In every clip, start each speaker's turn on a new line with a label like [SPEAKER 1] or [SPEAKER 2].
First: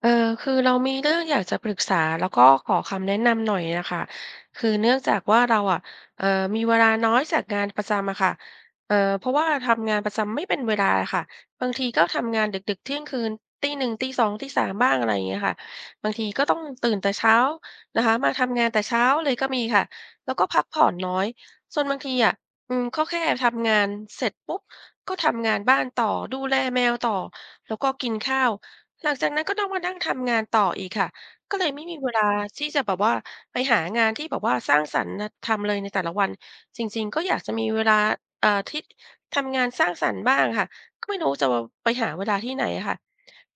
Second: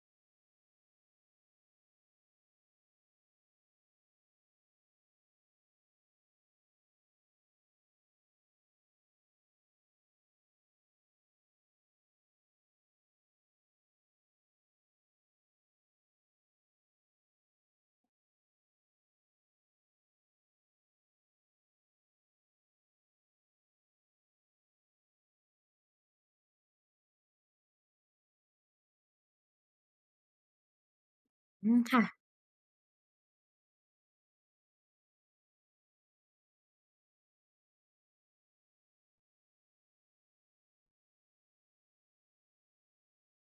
[SPEAKER 1] เออคือเรามีเรื่องอยากจะปรึกษาแล้วก็ขอคำแนะนำหน่อยนะคะคือเนื่องจากว่าเราอ่ะเออมีเวลาน้อยจากงานประจำอะค่ะเพราะว่าทำงานประจำไม่เป็นเวลาค่ะบางทีก็ทำงานดึกๆเที่ยงคืนตีหนึ่งตีสองตีสามบ้างอะไรอย่างเงี้ยค่ะบางทีก็ต้องตื่นแต่เช้านะคะมาทำงานแต่เช้าเลยก็มีค่ะแล้วก็พักผ่อนน้อยส่วนบางทีอ่ะก็แค่ทำงานเสร็จปุ๊บก็ทำงานบ้านต่อดูแลแมวต่อแล้วก็กินข้าว หลังจากนั้นก็ต้องมานั่งทำงานต่ออีกค่ะก็เล
[SPEAKER 2] อื
[SPEAKER 1] ย
[SPEAKER 2] ม
[SPEAKER 1] ไม่มี
[SPEAKER 2] ค่ะ
[SPEAKER 1] เวลาที่จะแบบว่าไปหางานที่แบบว่าสร้างสรรค์นะทำเลยในแต่ละวันจริงๆก็อยากจะมีเวลาที่ทำงานสร้างสรรค์บ้างค่ะก็ไม่รู้จะไปหาเวลาที่ไหนอะค่ะ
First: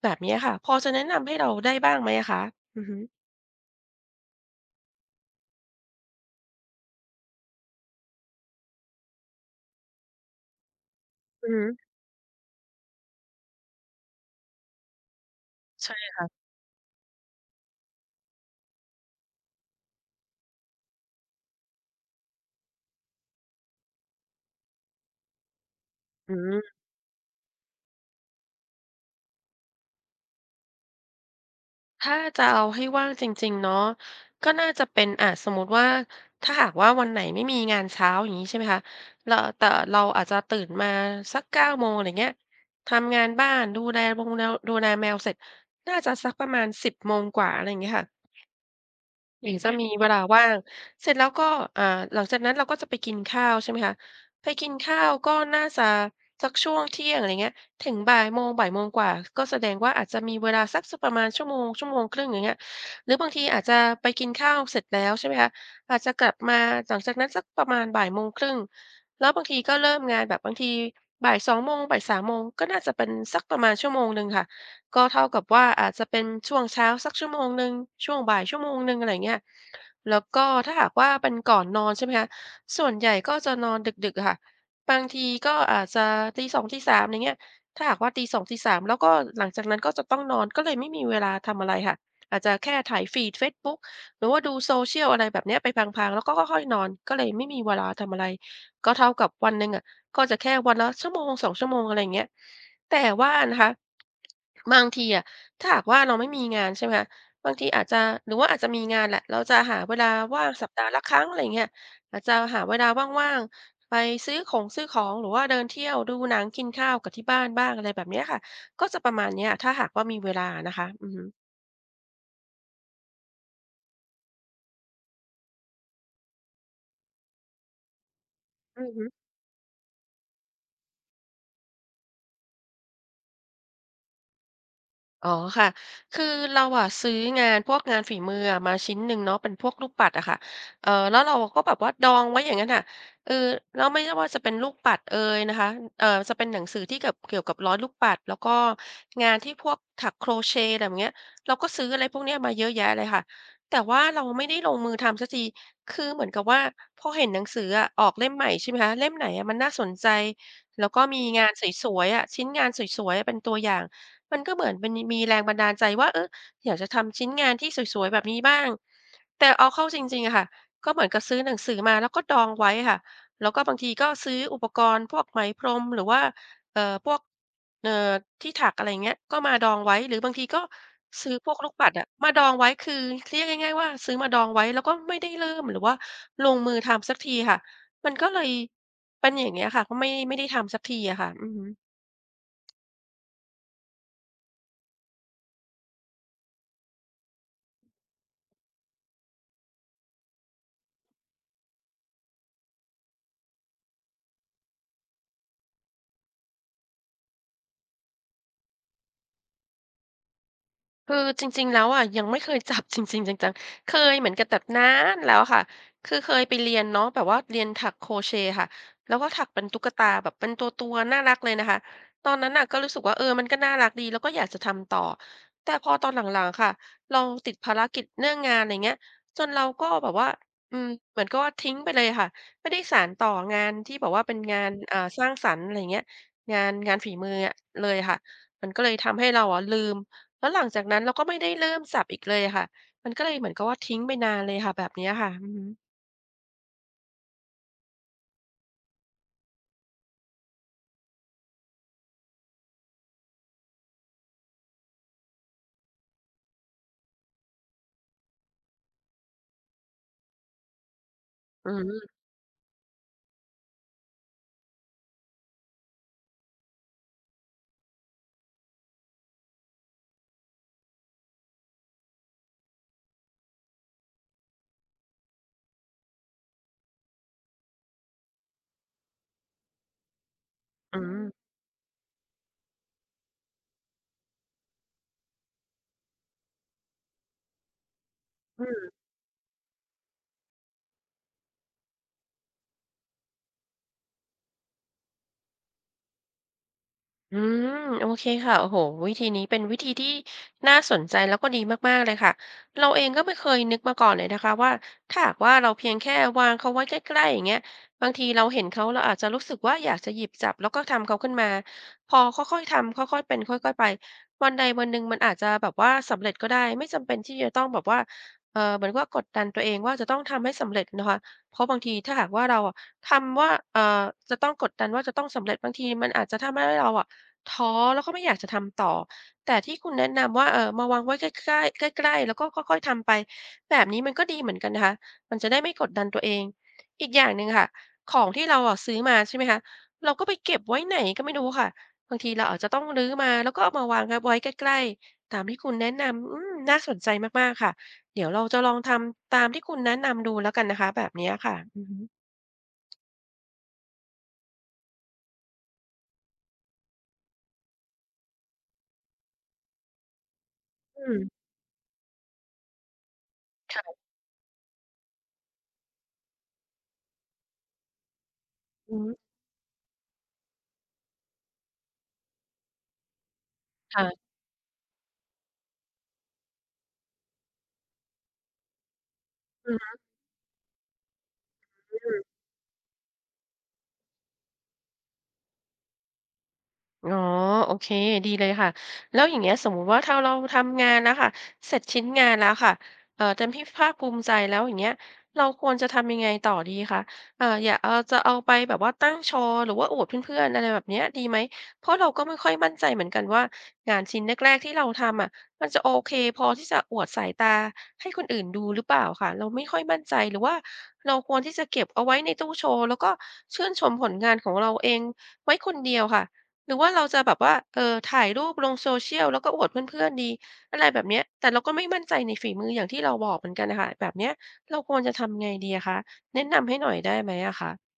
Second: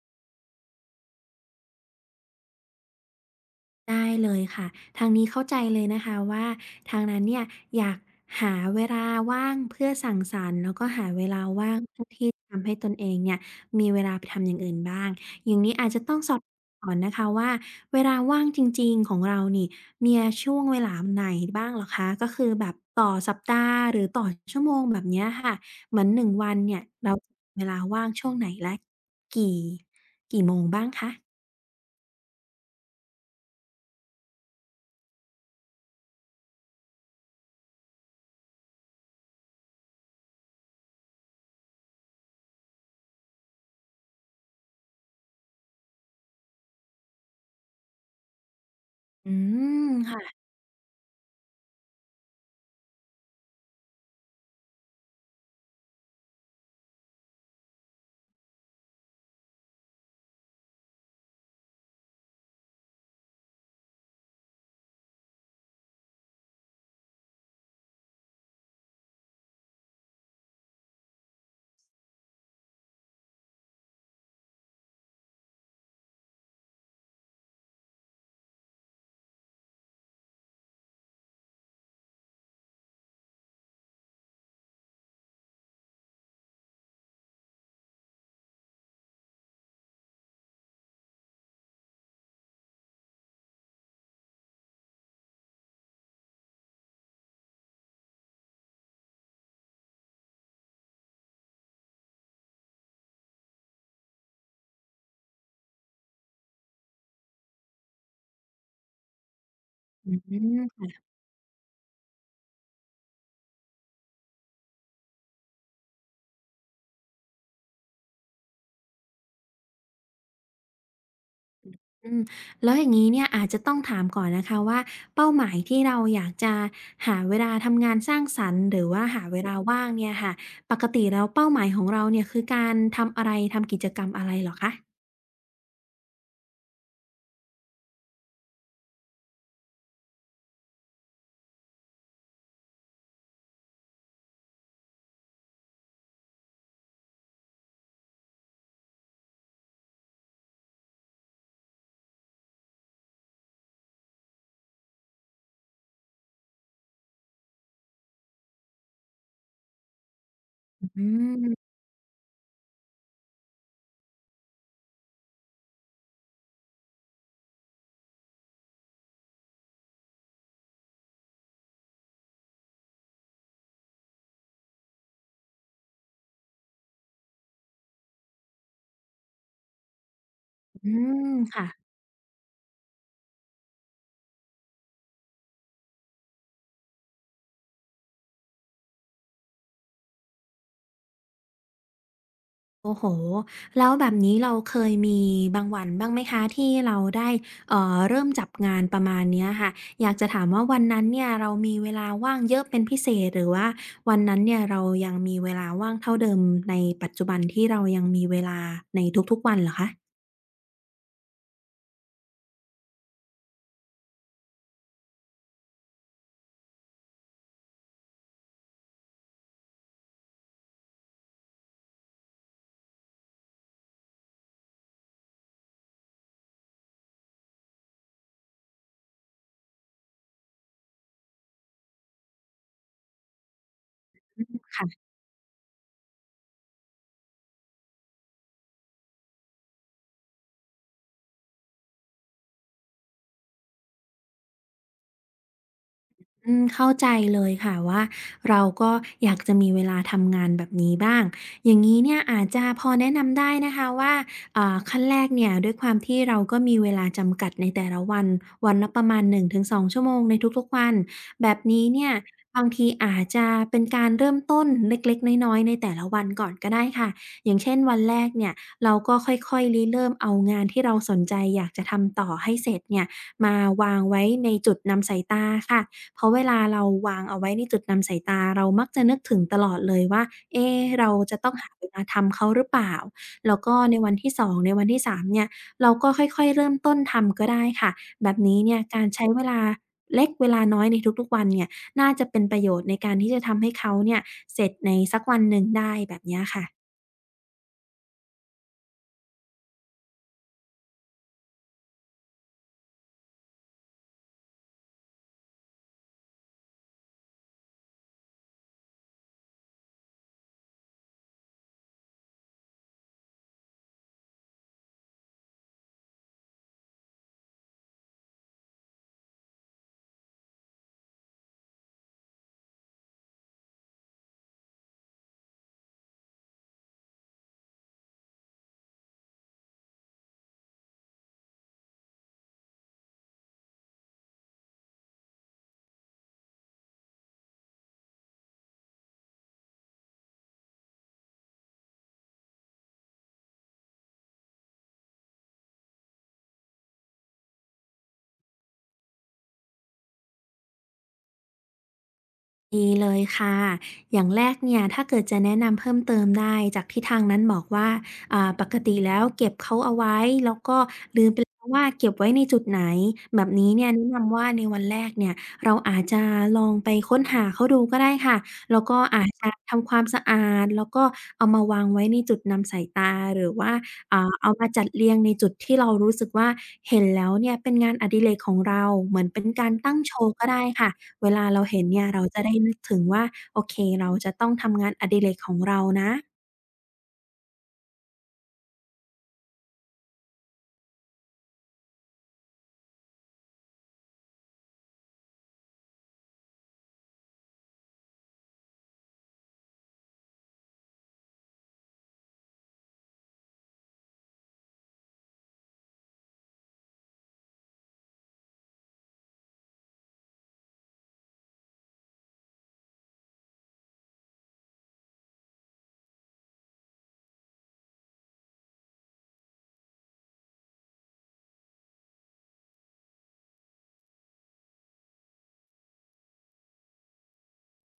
[SPEAKER 1] แบบนี้ค่ะพอจะแนะนำให้เราได้บ้างไหมอะคะอือฮึ
[SPEAKER 2] ได้เลยค่ะทางนี้เข้าใจเลยนะคะว่าทางนั้นเนี่ยอยากหาเวลาว่างเพื่อสังสรรค์แล้วก็หาเวลา
[SPEAKER 1] อือฮึ
[SPEAKER 2] ว่างเพื่อที่ทำให้ตนเองเนี่ยมีเวลาไปทำอย่างอื่นบ้างอย่างนี้อาจจะ
[SPEAKER 1] ใช่
[SPEAKER 2] ต้องสอบก่อนนะคะว่าเวลาว่างจริงๆของเรานี่มีช่วงเวลาไหนบ้างเหรอคะก็คือแบบต่อสัปดาห์หรือต่อชั่วโมงแบบเนี้ยค่ะเหมือนหนึ่ง
[SPEAKER 1] อื
[SPEAKER 2] วัน
[SPEAKER 1] ม
[SPEAKER 2] เนี่ยเราเวลาว่างช่วงไหนและกี่กี่โมงบ้างคะ
[SPEAKER 1] ถ้าจะเอาให้ว่างจริงๆเนาะก็น่าจะเป็นสมมุติว่าถ้าหากว่าวันไหนไม่มีงานเช้าอย่างงี้ใช่ไหมคะเราแต่เราอาจจะตื่นมาสัก9โมงอะไรเงี้ยทำงานบ้านดูแลมงแนวดูแลแมวเสร็จน่าจะสักประมาณ10โมงกว่าอะไรอย่างเงี้ยค่ะ
[SPEAKER 2] อื
[SPEAKER 1] หญิงจะ
[SPEAKER 2] ม
[SPEAKER 1] มีเวลา
[SPEAKER 2] ค่ะ
[SPEAKER 1] ว่างเสร็จแล้วก็อ่าหลังจากนั้นเราก็จะไปกินข้าวใช่ไหมคะไปกินข้าวก็น่าจะสักช่วงเที่ยงอะไรเงี้ยถึงบ่ายโมงบ่ายโมงกว่าก็แสดงว่าอาจจะมีเวลาสักประมาณชั่วโมงชั่วโมงครึ่งอย่างเงี้ยหรือบางทีอาจจะไปกินข้าวเสร็จแล้วใช่ไหมคะอาจจะกลับมาหลังจากนั้นสักประมาณบ่ายโมงครึ่งแล้วบางทีก็เริ่มงานแบบบางทีบ่ายสองโมงบ่ายสามโมงก็น่าจะเป็นสักประมาณชั่วโมงหนึ่งค่ะ ก็เท่ากับว่าอาจจะเป็นช่วงเช้าสักชั่วโมงหนึ่งช่วงบ่ายชั่วโมงหนึ่งอะไร่เงี้ยแล้วก็ถ้าหากว่าเป็นก่อนนอนใช่ไหมคะส่วนใหญ่ก็จะนอนดึกๆอะค่ะบางทีก็อาจจะตีสองตีสามอย่างเงี้ยถ้าหากว่าตีสองตีสามแล้วก็หลังจากนั้นก็จะต้องนอนก็เลยไม่มีเวลาทำอะไรค่ะอาจจะแค่ไถฟีดเฟซบุ๊กหรือว่าดู social อะไรแบบเนี้ยไปพลางๆแล้วก็ค่อยๆนอนก็เลยไม่มีเวลาทำอะไรก็เท่ากับวันหนึ่งอะก็จะแค่วันละชั่วโมงสองชั่วโมงอะไรอย่างเงี้ย แต่ว่านะคะบางทีอะถ้าหากว่าเราไม่มีงานใช่ไหมคะบางทีอาจจะหรือว่าอาจจะมีงานแหละเราจะหาเวลา
[SPEAKER 2] อื
[SPEAKER 1] ว่างสัปดา
[SPEAKER 2] ม
[SPEAKER 1] ห์ละครั้งอะไราเงี้ยอาจจะหาเวลาว่างๆไปซื้อของซื้อของหรือว่าเดินเที่ยวดูหนังกินข้าวกับที่บ้านบ้างอะไรแบบเนี้ยค่ะก็จะประมาณเนี้ยถ้าหากว่ามีเวลานะคะอือฮึ
[SPEAKER 2] อืมแล้วอย่างนี้เนี่ยอาจจะต้องถามก่อนนะคะว่าเป้าหมายที่เราอยากจะหาเวลาทำงานสร้างสรรค์หรื
[SPEAKER 1] อื
[SPEAKER 2] อ
[SPEAKER 1] อ
[SPEAKER 2] ว่า
[SPEAKER 1] ฮึ
[SPEAKER 2] หาเวลาว่างเนี่ยค่ะปกติแล้วเป้าหมายของเราเนี่ยคือการทำอะไรทำกิจกรรมอะไรเหรอคะ
[SPEAKER 1] อ๋อค่ะคือเราอะซื้องานพวกงานฝีมืออะมาชิ้นหนึ่งเนาะเป็นพวกลูกปัดอะค่ะแล้วเราก็แบบว่าดองไว้อย่างนั้นอะเออแล้วไม่ว่าจะเป็นลูกปัดเอยนะคะจะเป็นหนังสือที่เกี่ยวกับร้อยลูกปัดแล้วก็งานที่พวกถักโครเชต์อะไรแบบเนี้ยเราก็ซื้ออะไรพวกเนี้ยมาเยอะแยะเลยค่ะแต่ว่าเราไม่ได้ลงมือทำสักทีคือเหมือนกับว่าพอเห็นหนังสืออะออกเล่มใหม่ใช่ไหมคะเล่มไหนอะมันน่าสนใจแล้ว
[SPEAKER 2] อื
[SPEAKER 1] ก็มีงานส
[SPEAKER 2] ม
[SPEAKER 1] วยๆอะชิ้นงานสวยๆอะเป็นตัวอย่าง มันก็เหมือนมันมีแรงบันดาลใจว่าเอออยากจะทำชิ้นงานที่สวยๆแบบนี้บ้างแต่เอาเข้าจริงๆอะค่ะก็เหมือนกับซื้อหนังสือมาแล้วก็ดองไว้ค่ะแล้วก็บางทีก็ซื้ออุปกรณ์พวกไหมพรมหรือว่าพวกเอ่อที่ถักอะไรอย่างเงี้ยก็มาดองไว้หรือบางทีก็
[SPEAKER 2] อืม
[SPEAKER 1] ซื้อพวก
[SPEAKER 2] ค่ะ
[SPEAKER 1] ลูกปัดอะมาดองไว้คือเรียกง่ายๆว่าซื้อมาดองไว้แล้วก็ไม่ได้เริ่มหรือว่าลงมือทำสักทีค่ะมันก็เลยเป็นอย่างเงี้ยค่ะก็ไม่ได้ทำสักทีอะค่ะอือฮึ
[SPEAKER 2] โอ้โฮแล้วแบบนี้เราเคยมีบางวันบ้างไหมคะที่เราได้เริ่มจับงานประมาณเนี้ยค่ะ อยากจะถามว่าวันนั้นเนี่ยเรามีเวลาว่างเยอะเป็นพิเศษหรือว่าวันนั้นเนี่ยเรายังมีเวลาว่างเท่าเดิมในปัจจุบันที่เรายังมีเวลาในทุกๆวันเหรอคะ
[SPEAKER 1] คือจริงๆแล้วอะยังไม่เคยจับ จริงๆจังๆเคยเหมือนกับแบบนานแล้วค่ะคือเคยไปเรียนเนาะแบบว่าเรียนถักโครเชต์ค่ะแล้วก็ถักเป็นตุ๊กตาแบบเป็นตัวๆน่ารักเลยนะคะตอนนั้นน่ะก็รู้สึกว่าเออมันก็น่ารักดีแล้วก็อยากจะทำต่อแต่พอตอนหลังๆค่ะเราติดภารกิจเรื่องงานอะไรเงี้ยจนเราก็แบบว่าอืมเหมือนกับว่าทิ้งไปเลยค่ะไม่ได้สานต่องานที่แบบว่าเป็นงาน
[SPEAKER 2] ค่ะ
[SPEAKER 1] สร้างสรรค์อะไรเงี้ยงานฝีมืออะเลยค่ะมันก็เลยทำให้เราอะลืม แล้วหลังจากนั้นเราก็ไม่ได้เริ่มสับอีกเลยอะค่ะ มันก็เลยเหมือนกับว่าทิ้งไปนานเลยค่ะแบบเนี้ยค่ะอือฮึ
[SPEAKER 2] อืมเข้าใจเลยค่ะว่าเราก็อยากจะมีเวลาทำงานแบบนี้บ้าง อย่างงี้เนี่ยอาจจะพอแนะนำได้นะคะว่าขั้นแรกเนี่ยด้วยความที่เราก็มีเวลาจำกัดในแต่ละวันวันละประมาณ1-2ชั่วโมงในทุกๆวันแบบ
[SPEAKER 1] อื
[SPEAKER 2] นี้เนี่
[SPEAKER 1] ม
[SPEAKER 2] ยบางทีอาจจะเป็นการเริ่มต้นเล็กๆน้อยๆในแต่ละวันก่อนก็ได้ค่ะอย่างเช่นวันแรกเนี่ยเราก็ค่อยๆริเริ่มเอางานที่เราสนใจอยากจะทำต่อให้เสร็จเนี่ยมาวางไว้ในจุดนำสายตาค่ะ เพราะเวลาเราวางเอาไว้ในจุดนำสายตาเรามักจะนึกถึงตลอดเลยว่าเอ๊
[SPEAKER 1] อื
[SPEAKER 2] เรา
[SPEAKER 1] ม
[SPEAKER 2] จะต้องหาเวลาทำเขาหรือเปล่าแล้วก็ในวันที่2ในวันที่3เนี่ยเราก็ค่อยๆเริ่มต้นทำก็ได้ค่ะแบบนี้
[SPEAKER 1] อื
[SPEAKER 2] เนี่ย
[SPEAKER 1] ม
[SPEAKER 2] การใช้เวลาเล็กเวลาน้อยในทุกๆวันเนี่ยน่าจะเป็นประโยชน์ในการที่จะทำให้เขาเนี่ยเสร็จในสักวันหนึ่งได้แบบเนี้ยค่ะ
[SPEAKER 1] อืมโอเคค่ะโอ้โหวิธีนี้เป็นวิธีที่น่าสนใจแล้วก็ดีมากๆเลยค่ะเราเองก็ไม่เคยนึกมาก่อนเลยนะคะว่าถ้าหากว่าเราเพียงแค่วางเขาไว้ใกล้ๆอย่างเงี้ยบางทีเราเห็นเขาเราอาจจะรู้สึกว่าอยากจะหยิบจับแล้วก็ทำเขาขึ้นมาพอค่อยๆทำค่อยๆเป็นค่อยๆไปวันใดวันหนึ่งมันอาจจะแบบว่าสำเร็จก็ได้ไม่จำเป็นที่จะต้องแบบว่าเออเหมือนว่ากดดันตัวเองว่าจะต้องทำให้สำเร็จนะคะเพราะบางทีถ้าหากว่าเราอะทำว่าเออจะต้องกดดันว่าจะต้องสำเร็จบางทีมันอาจจะทำให้เราอะ ท้อแล้วก็ไม่อยากจะทำต่อแต่ที่คุณแนะนำว่ามาวางไว้ใกล้ๆใกล้ๆแล้วก็ค่อยๆทำไปแบบนี้มันก็ดีเหมือนกันนะคะมันจะได้ไม่กดดันตัวเองอีกอย่างหนึ่งค่ะของที่เราอะซื้อมาใช่ไหมคะเราก็ไปเก็บไว้ไหนก็ไม่รู้ค่ะบางทีเราอาจจะต้องรื้อมาแล้วก็เอามาวางไว้ใกล้ๆตามที่คุณแนะนำอืมน่าสนใจมากๆค่ะเดี๋ยวเราจะลองทำตามที่คุณแนะนำดูแล้วกันนะคะแบบเนี้ยค่ะอือฮึ
[SPEAKER 2] ดีเลยค่ะอย่างแรกเนี่ย ถ้าเกิดจะแนะนำเพิ่มเติมได้จากที่ทางนั้นบอกว่าปกติแล้วเก็บเขาเอาไว้ แล้วก็
[SPEAKER 1] อื
[SPEAKER 2] ลืมไป
[SPEAKER 1] ม
[SPEAKER 2] แล้วว่าเก็บไว้ในจุดไหนแบบนี้เนี่ย
[SPEAKER 1] ค่ะ
[SPEAKER 2] แนะนำว่าในวันแรกเนี่ยเราอาจจะลองไปค้นหาเขาดูก็ได้ค่ะ แล้ว
[SPEAKER 1] อื
[SPEAKER 2] ก็
[SPEAKER 1] อฮึ
[SPEAKER 2] อาจจะทำความสะอาด แล้วก็เอามาวางไว้ในจุดนำสายตา หรือว่า
[SPEAKER 1] ค่ะ
[SPEAKER 2] เอามาจัดเรียงในจุดที่เรารู้สึกว่าเห็นแล้วเนี่ยเป็นงานอดิเรกของเราเหมือนเป็นกา
[SPEAKER 1] อื
[SPEAKER 2] รตั้
[SPEAKER 1] อ
[SPEAKER 2] งโชว์ก็ได้ค่ะ เวลาเราเห็นเนี่ย
[SPEAKER 1] ฮึ
[SPEAKER 2] เราจะได้นึกถึงว่าโอเคเราจะต้องทำงานอดิเรกของเรานะ
[SPEAKER 1] อ๋อโอเคดีเลยค่ะแล้วอย่างเงี้ยสมมุติว่าถ้าเราทำงานแล้วค่ะเสร็จชิ้นงานแล้วค่ะเต็มที่ภาคภูมิใจแล้วอย่างเงี้ยเราควรจะทำยังไงต่อดีคะอย่าเอาจะเอาไปแบบว่าตั้งโชว์หรือว่าอวดเพื่อนๆอะไรแบบเนี้ยดีไหมเพราะเราก็ไม่ค่อยมั่นใจเหมือนกันว่างานชิ้นแรกๆที่เราทำอะมันจะโอเคพอที่จะอวดสายตาให้คนอื่นดูหรือเปล่าค่ะเราไม่ค่อยมั่นใจหรือว่าเราควรที่จะเก็บเอาไว้ในตู้โชว์แล้วก็ชื่นชมผลงานของเราเองไว้คนเดียวค่ะ หรือว่าเราจะแบบว่าเออถ่ายรูปลง social แล้วก็อวดเพื่อนๆดีอะไรแบบเนี้ยแต่เราก็ไม่มั่นใจในฝีมืออย่างที่เราบอกเหมือนกันน่ะค่ะแบบเนี้ยเราควรจะทำไงดีอะคะแนะนำให้หน่อยได้ไหมอะคะ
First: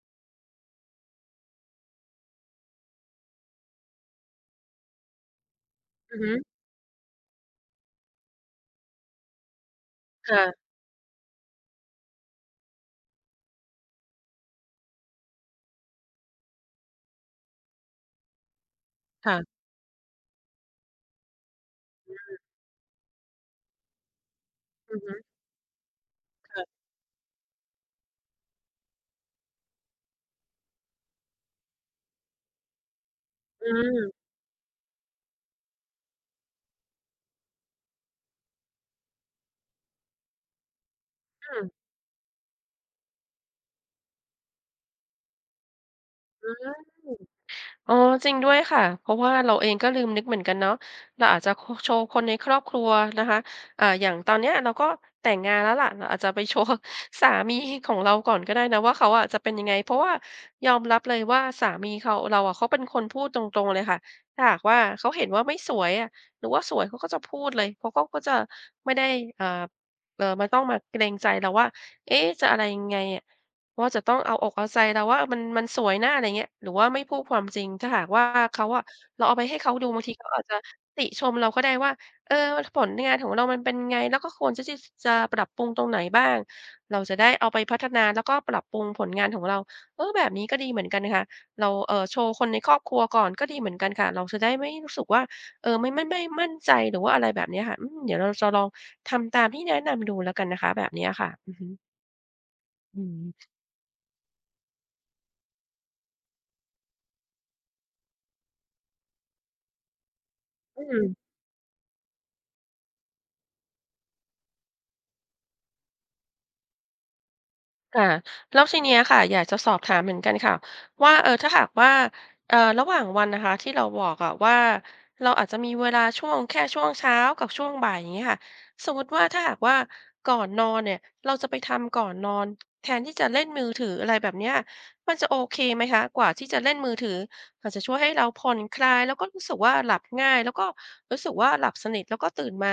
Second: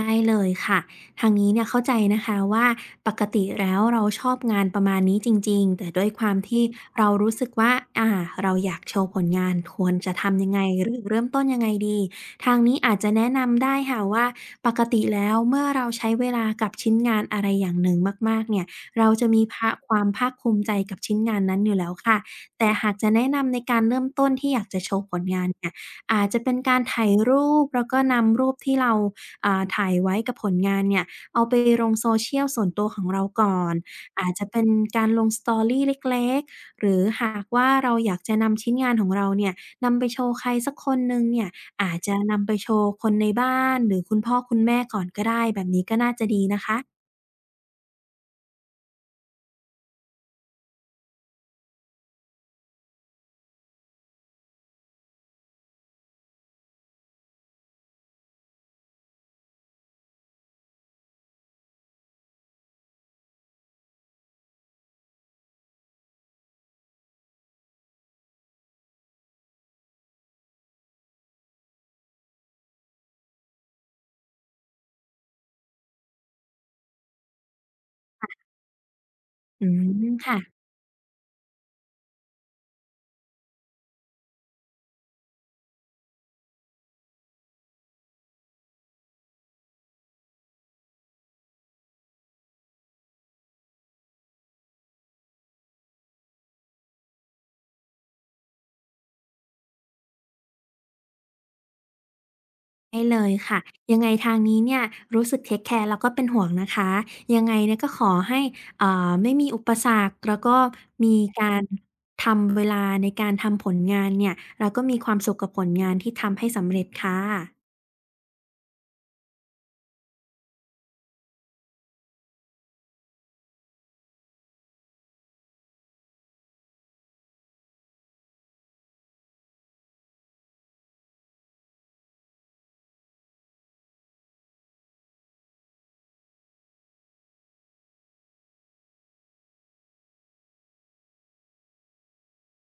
[SPEAKER 2] ได้เลยค่ะทางนี้เนี่ยเข้าใจนะคะว่าปกติแล้วเราชอบงานประมาณนี้จริงๆแต่ด้วย
[SPEAKER 1] อื
[SPEAKER 2] ค
[SPEAKER 1] อ
[SPEAKER 2] วา
[SPEAKER 1] ฮึ
[SPEAKER 2] มที่เรารู้สึกว่าอ่าเราอยากโชว์ผลงานควรจะทำยังไง
[SPEAKER 1] ค่ะ
[SPEAKER 2] หรือเริ่มต้นยังไงดีทางนี้อาจจะแนะนำได้ค่ะว่าปกติแล้วเมื่อเราใช้เวลากับชิ้นงานอะไรอย่างหนึ่งมากๆเนี่ยเราจะมี
[SPEAKER 1] ค่ะ
[SPEAKER 2] ความภาคภูมิใจกับชิ้นงานนั้นอยู่แล้วค่ะแต่หากจะแนะนำในการเริ่มต้นที่อยากจะโช
[SPEAKER 1] อือ
[SPEAKER 2] ว์ผ
[SPEAKER 1] ฮึ
[SPEAKER 2] ลงานเนี่ยอาจจะเป็นกา
[SPEAKER 1] ค่ะ
[SPEAKER 2] รถ่ายรูปแล้วก็นำรูปที่เรา ถ่ายไว้กับผลงานเนี่ยเอาไปลงโซเชียลส่วนตัวของเราก่อ
[SPEAKER 1] อื
[SPEAKER 2] น
[SPEAKER 1] ม
[SPEAKER 2] อาจจะเป็นการลงสตอรี่เล็กๆหรือหากว่าเราอยากจะนำชิ้นงานของเราเนี่ยนำไปโชว์ใครสักคนหนึ่งเนี่ย
[SPEAKER 1] อืม
[SPEAKER 2] อาจจะนำไปโชว์คนในบ้านหรือคุณพ่อคุณแม่ก่อนก็ได้แบบนี้ก็น่าจะดี
[SPEAKER 1] อื
[SPEAKER 2] นะ
[SPEAKER 1] ม
[SPEAKER 2] คะ
[SPEAKER 1] อ๋อจริงด้วยค่ะเพราะว่าเราเองก็ลืมนึกเหมือนกันเนาะเราอาจจะโคโชว์คนในครอบครัวนะคะอย่างตอนเนี้ยเราก็แต่งงานแล้วล่ะเราอาจจะไปโชว์สามีของเราก่อนก็ได้นะว่าเขาอะจะเป็นยังไงเพราะว่ายอมรับเลยว่าสามีเขาเราอะเขาเป็นคนพูดตรงๆเลยค่ะถ้าหากว่าเขาเห็นว่าไม่สวยอะหรือว่าสวยเขาก็จะพูดเลยเพราะเขาก็จะไม่ได้อ่ามาต้องมาเกรงใจเราว่าเอ๊ะจะอะไรยังไงอะ ว่าจะต้องเอาอกเอาใจเราว่ามันมันสวยนะอะไรเงี้ยหรือว่าไม่พูดความจริงถ้าหากว่าเขาอะเราเอาไปให้
[SPEAKER 2] อื
[SPEAKER 1] เขาดูบางที
[SPEAKER 2] ม
[SPEAKER 1] เขา
[SPEAKER 2] ค่ะ
[SPEAKER 1] อาจจะติชมเราก็ได้ว่าเออผลงานของเรามันเป็นไงแล้วก็ควรจะที่จะปรับปรุงตรงไหนบ้างเราจะได้เอาไปพัฒนาแล้วก็ปรับปรุงผลงานของเราเออแบบนี้ก็ดีเหมือนกันนะคะเราโชว์คนในครอบครัวก่อนก็ดีเหมือนกันค่ะเราจะได้ไม่รู้สึกว่าเออไม่มั่นใจหรือว่าอะไรแบบเนี้ยค่ะอืมเดี๋ยวเราจะลองทำตามที่แนะนำดูแล้วกันนะคะแบบเนี้ยค่ะอือฮึ
[SPEAKER 2] ได้
[SPEAKER 1] อื
[SPEAKER 2] เล
[SPEAKER 1] ม
[SPEAKER 2] ยค่ะยังไงทางนี้เนี่ยรู้สึกเทคแคร์แล้วก็เป็นห่วงนะคะยังไงเนี่ยก็ขอให้เอ่าไม่มีอุปสรรคแล้วก็
[SPEAKER 1] อื
[SPEAKER 2] มี
[SPEAKER 1] ม
[SPEAKER 2] การทำเวลาในการทำผลงานเนี่ยแล้วก็มีความสุขกับผลงานที่ทำให้สำเร็จค่ะ
[SPEAKER 1] ค่ะแล้วทีเนี้ยค่ะอยากจะสอบถามเหมือนกันค่ะว่าเออถ้าหากว่าระหว่างวันนะคะที่เราบอกอะว่าเราอาจจะมีเวลาช่วงแค่ช่วงเช้ากับช่วงบ่ายอย่างเงี้ยค่ะสมมุติว่าถ้าหากว่าก่อนนอนเนี่ยเราจะไปทำก่อนนอนแทนที่จะเล่นมือถืออะไรแบบเนี้ยมันจะโอเคไหมคะกว่าที่จะเล่นมือถืออาจจะช่วยให้เราผ่อนคลายแล้วก็รู้สึกว่าหลับง่ายแล้วก็รู้สึกว่าหลับสนิทแล้วก็ตื่นมา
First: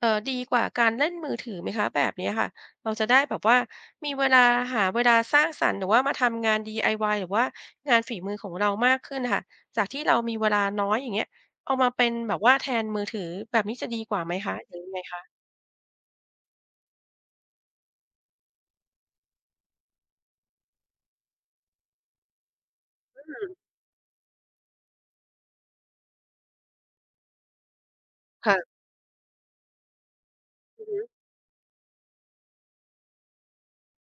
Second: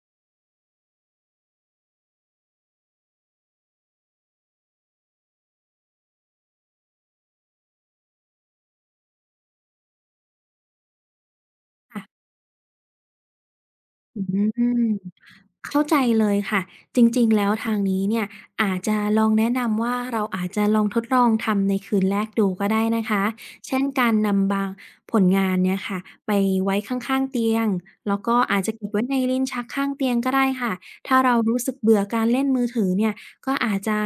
[SPEAKER 1] ดีกว่าการเล่นมือถือไหมคะแบบเนี้ยค่ะ เราจะได้แบบว่ามีเวลาหาเวลาสร้างสรรค์หรือว่ามาทำงาน DIY หรือว่างานฝีมือของเรามากขึ้นค่ะจากที่เรามีเวลาน้อยอย่างเงี้ยเอามาเป็น
[SPEAKER 2] ค่ะ
[SPEAKER 1] แบบว่าแทนมือถือแบบนี้จะดีก
[SPEAKER 2] อื
[SPEAKER 1] ว่าไหมคะหรือ
[SPEAKER 2] ม
[SPEAKER 1] ยังไงคะ
[SPEAKER 2] เข้าใจเลยค่ะจริงๆแล้วทางนี้เนี่ยอาจจะลองแนะนำว่าเราอาจจะลองทดลองทำในคืนแรกดูก็ได้นะคะเช่นการนำบางผลงานเนี่ยค่ะไปไว้ข้างๆเตียงแล้วก็อาจจะ
[SPEAKER 1] ค่ะ
[SPEAKER 2] เก็บไว้ในลิ้นชักข้างเตียงก็ได้ค่ะ
[SPEAKER 1] อือฮึ
[SPEAKER 2] ถ้าเรารู้สึกเบื่อการเล่นมือถือเนี่ยก็อาจจะ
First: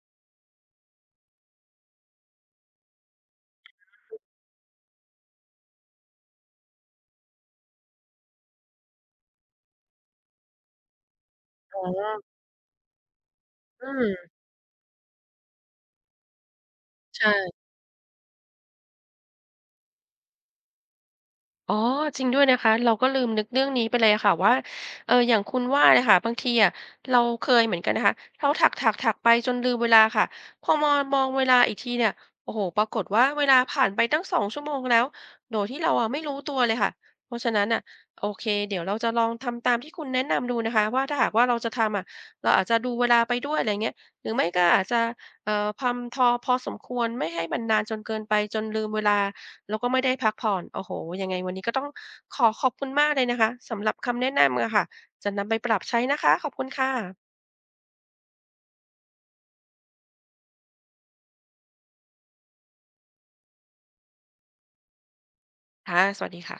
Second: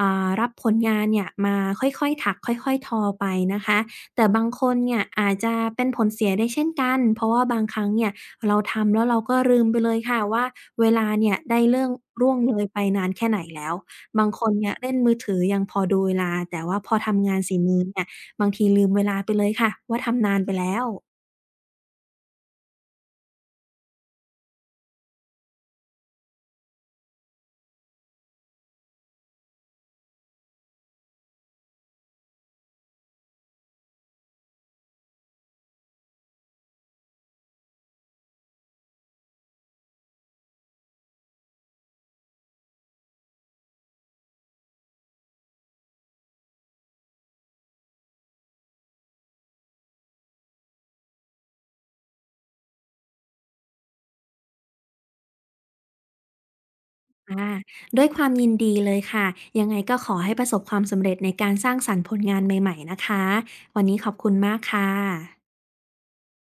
[SPEAKER 2] รับผลงานเนี่ยมาค่อยๆถักค่อยๆทอไปนะคะแต่บางคนเนี่ยอาจจะเป็นผลเสียได้เช่นกันเพราะว่าบางครั้งเนี่ย เราทำแล้วเราก็ลืมไปเลยค่ะว่าเวลาเนี่ยได้
[SPEAKER 1] อ๋
[SPEAKER 2] เรื่อง
[SPEAKER 1] อ
[SPEAKER 2] ร่วงเลยไปนานแค่ไหนแล้ว
[SPEAKER 1] อืม
[SPEAKER 2] บางคนเนี่ยเล่นมือถือยังพอดูเวลาแต่ว่าพอทำงานฝี
[SPEAKER 1] ใช่
[SPEAKER 2] มือเนี่ยบางทีลืมเวลาไปเลยค่ะว่าทำนานไปแล้ว
[SPEAKER 1] อ๋อจริงด้วยนะคะเราก็ลืมนึกเรื่องนี้ไปเลยอะค่ะว่าเอออย่างคุณว่าเนี่ยค่ะบางทีอะเราเคยเหมือนกันนะคะเราถักถักไปจนลืมเวลาค่ะพอมองเวลาอีกทีเนี่ยโอ้โหปรากฏว่าเวลาผ่านไปตั้ง2 ชั่วโมงแล้วโดยที่เราอะไม่รู้ตัวเลยค่ะเพราะฉะนั้นอ่ะโอเคเดี๋ยวเราจะลองทำตามที่คุณแนะนำดูนะคะว่าถ้าหากว่าเราจะทำอะเราอาจจะดูเวลาไปด้วยอะไรเงี้ยหรือไม่ก็อาจจะพำทอพอสมควรไม่ให้มันนานจนเกินไปจนลืมเวลา แล้วก็ไม่ได้พักผ่อนโอ้โฮยังไงวันนี้ก็ต้องขอบคุณมากเลยนะคะสำหรับคำแนะนำอะค่ะจะนำไปปรับใช้นะคะขอบคุณค่ะ
[SPEAKER 2] อาด้วยความยินดีเลยค่ะยังไงก็ขอให้ประสบความสำเร็จในการสร้างสรรค์ผลงานใหม่ๆนะคะวันนี้ขอบคุณมากค่ะ
[SPEAKER 1] ค่ะสวัสดีค่ะ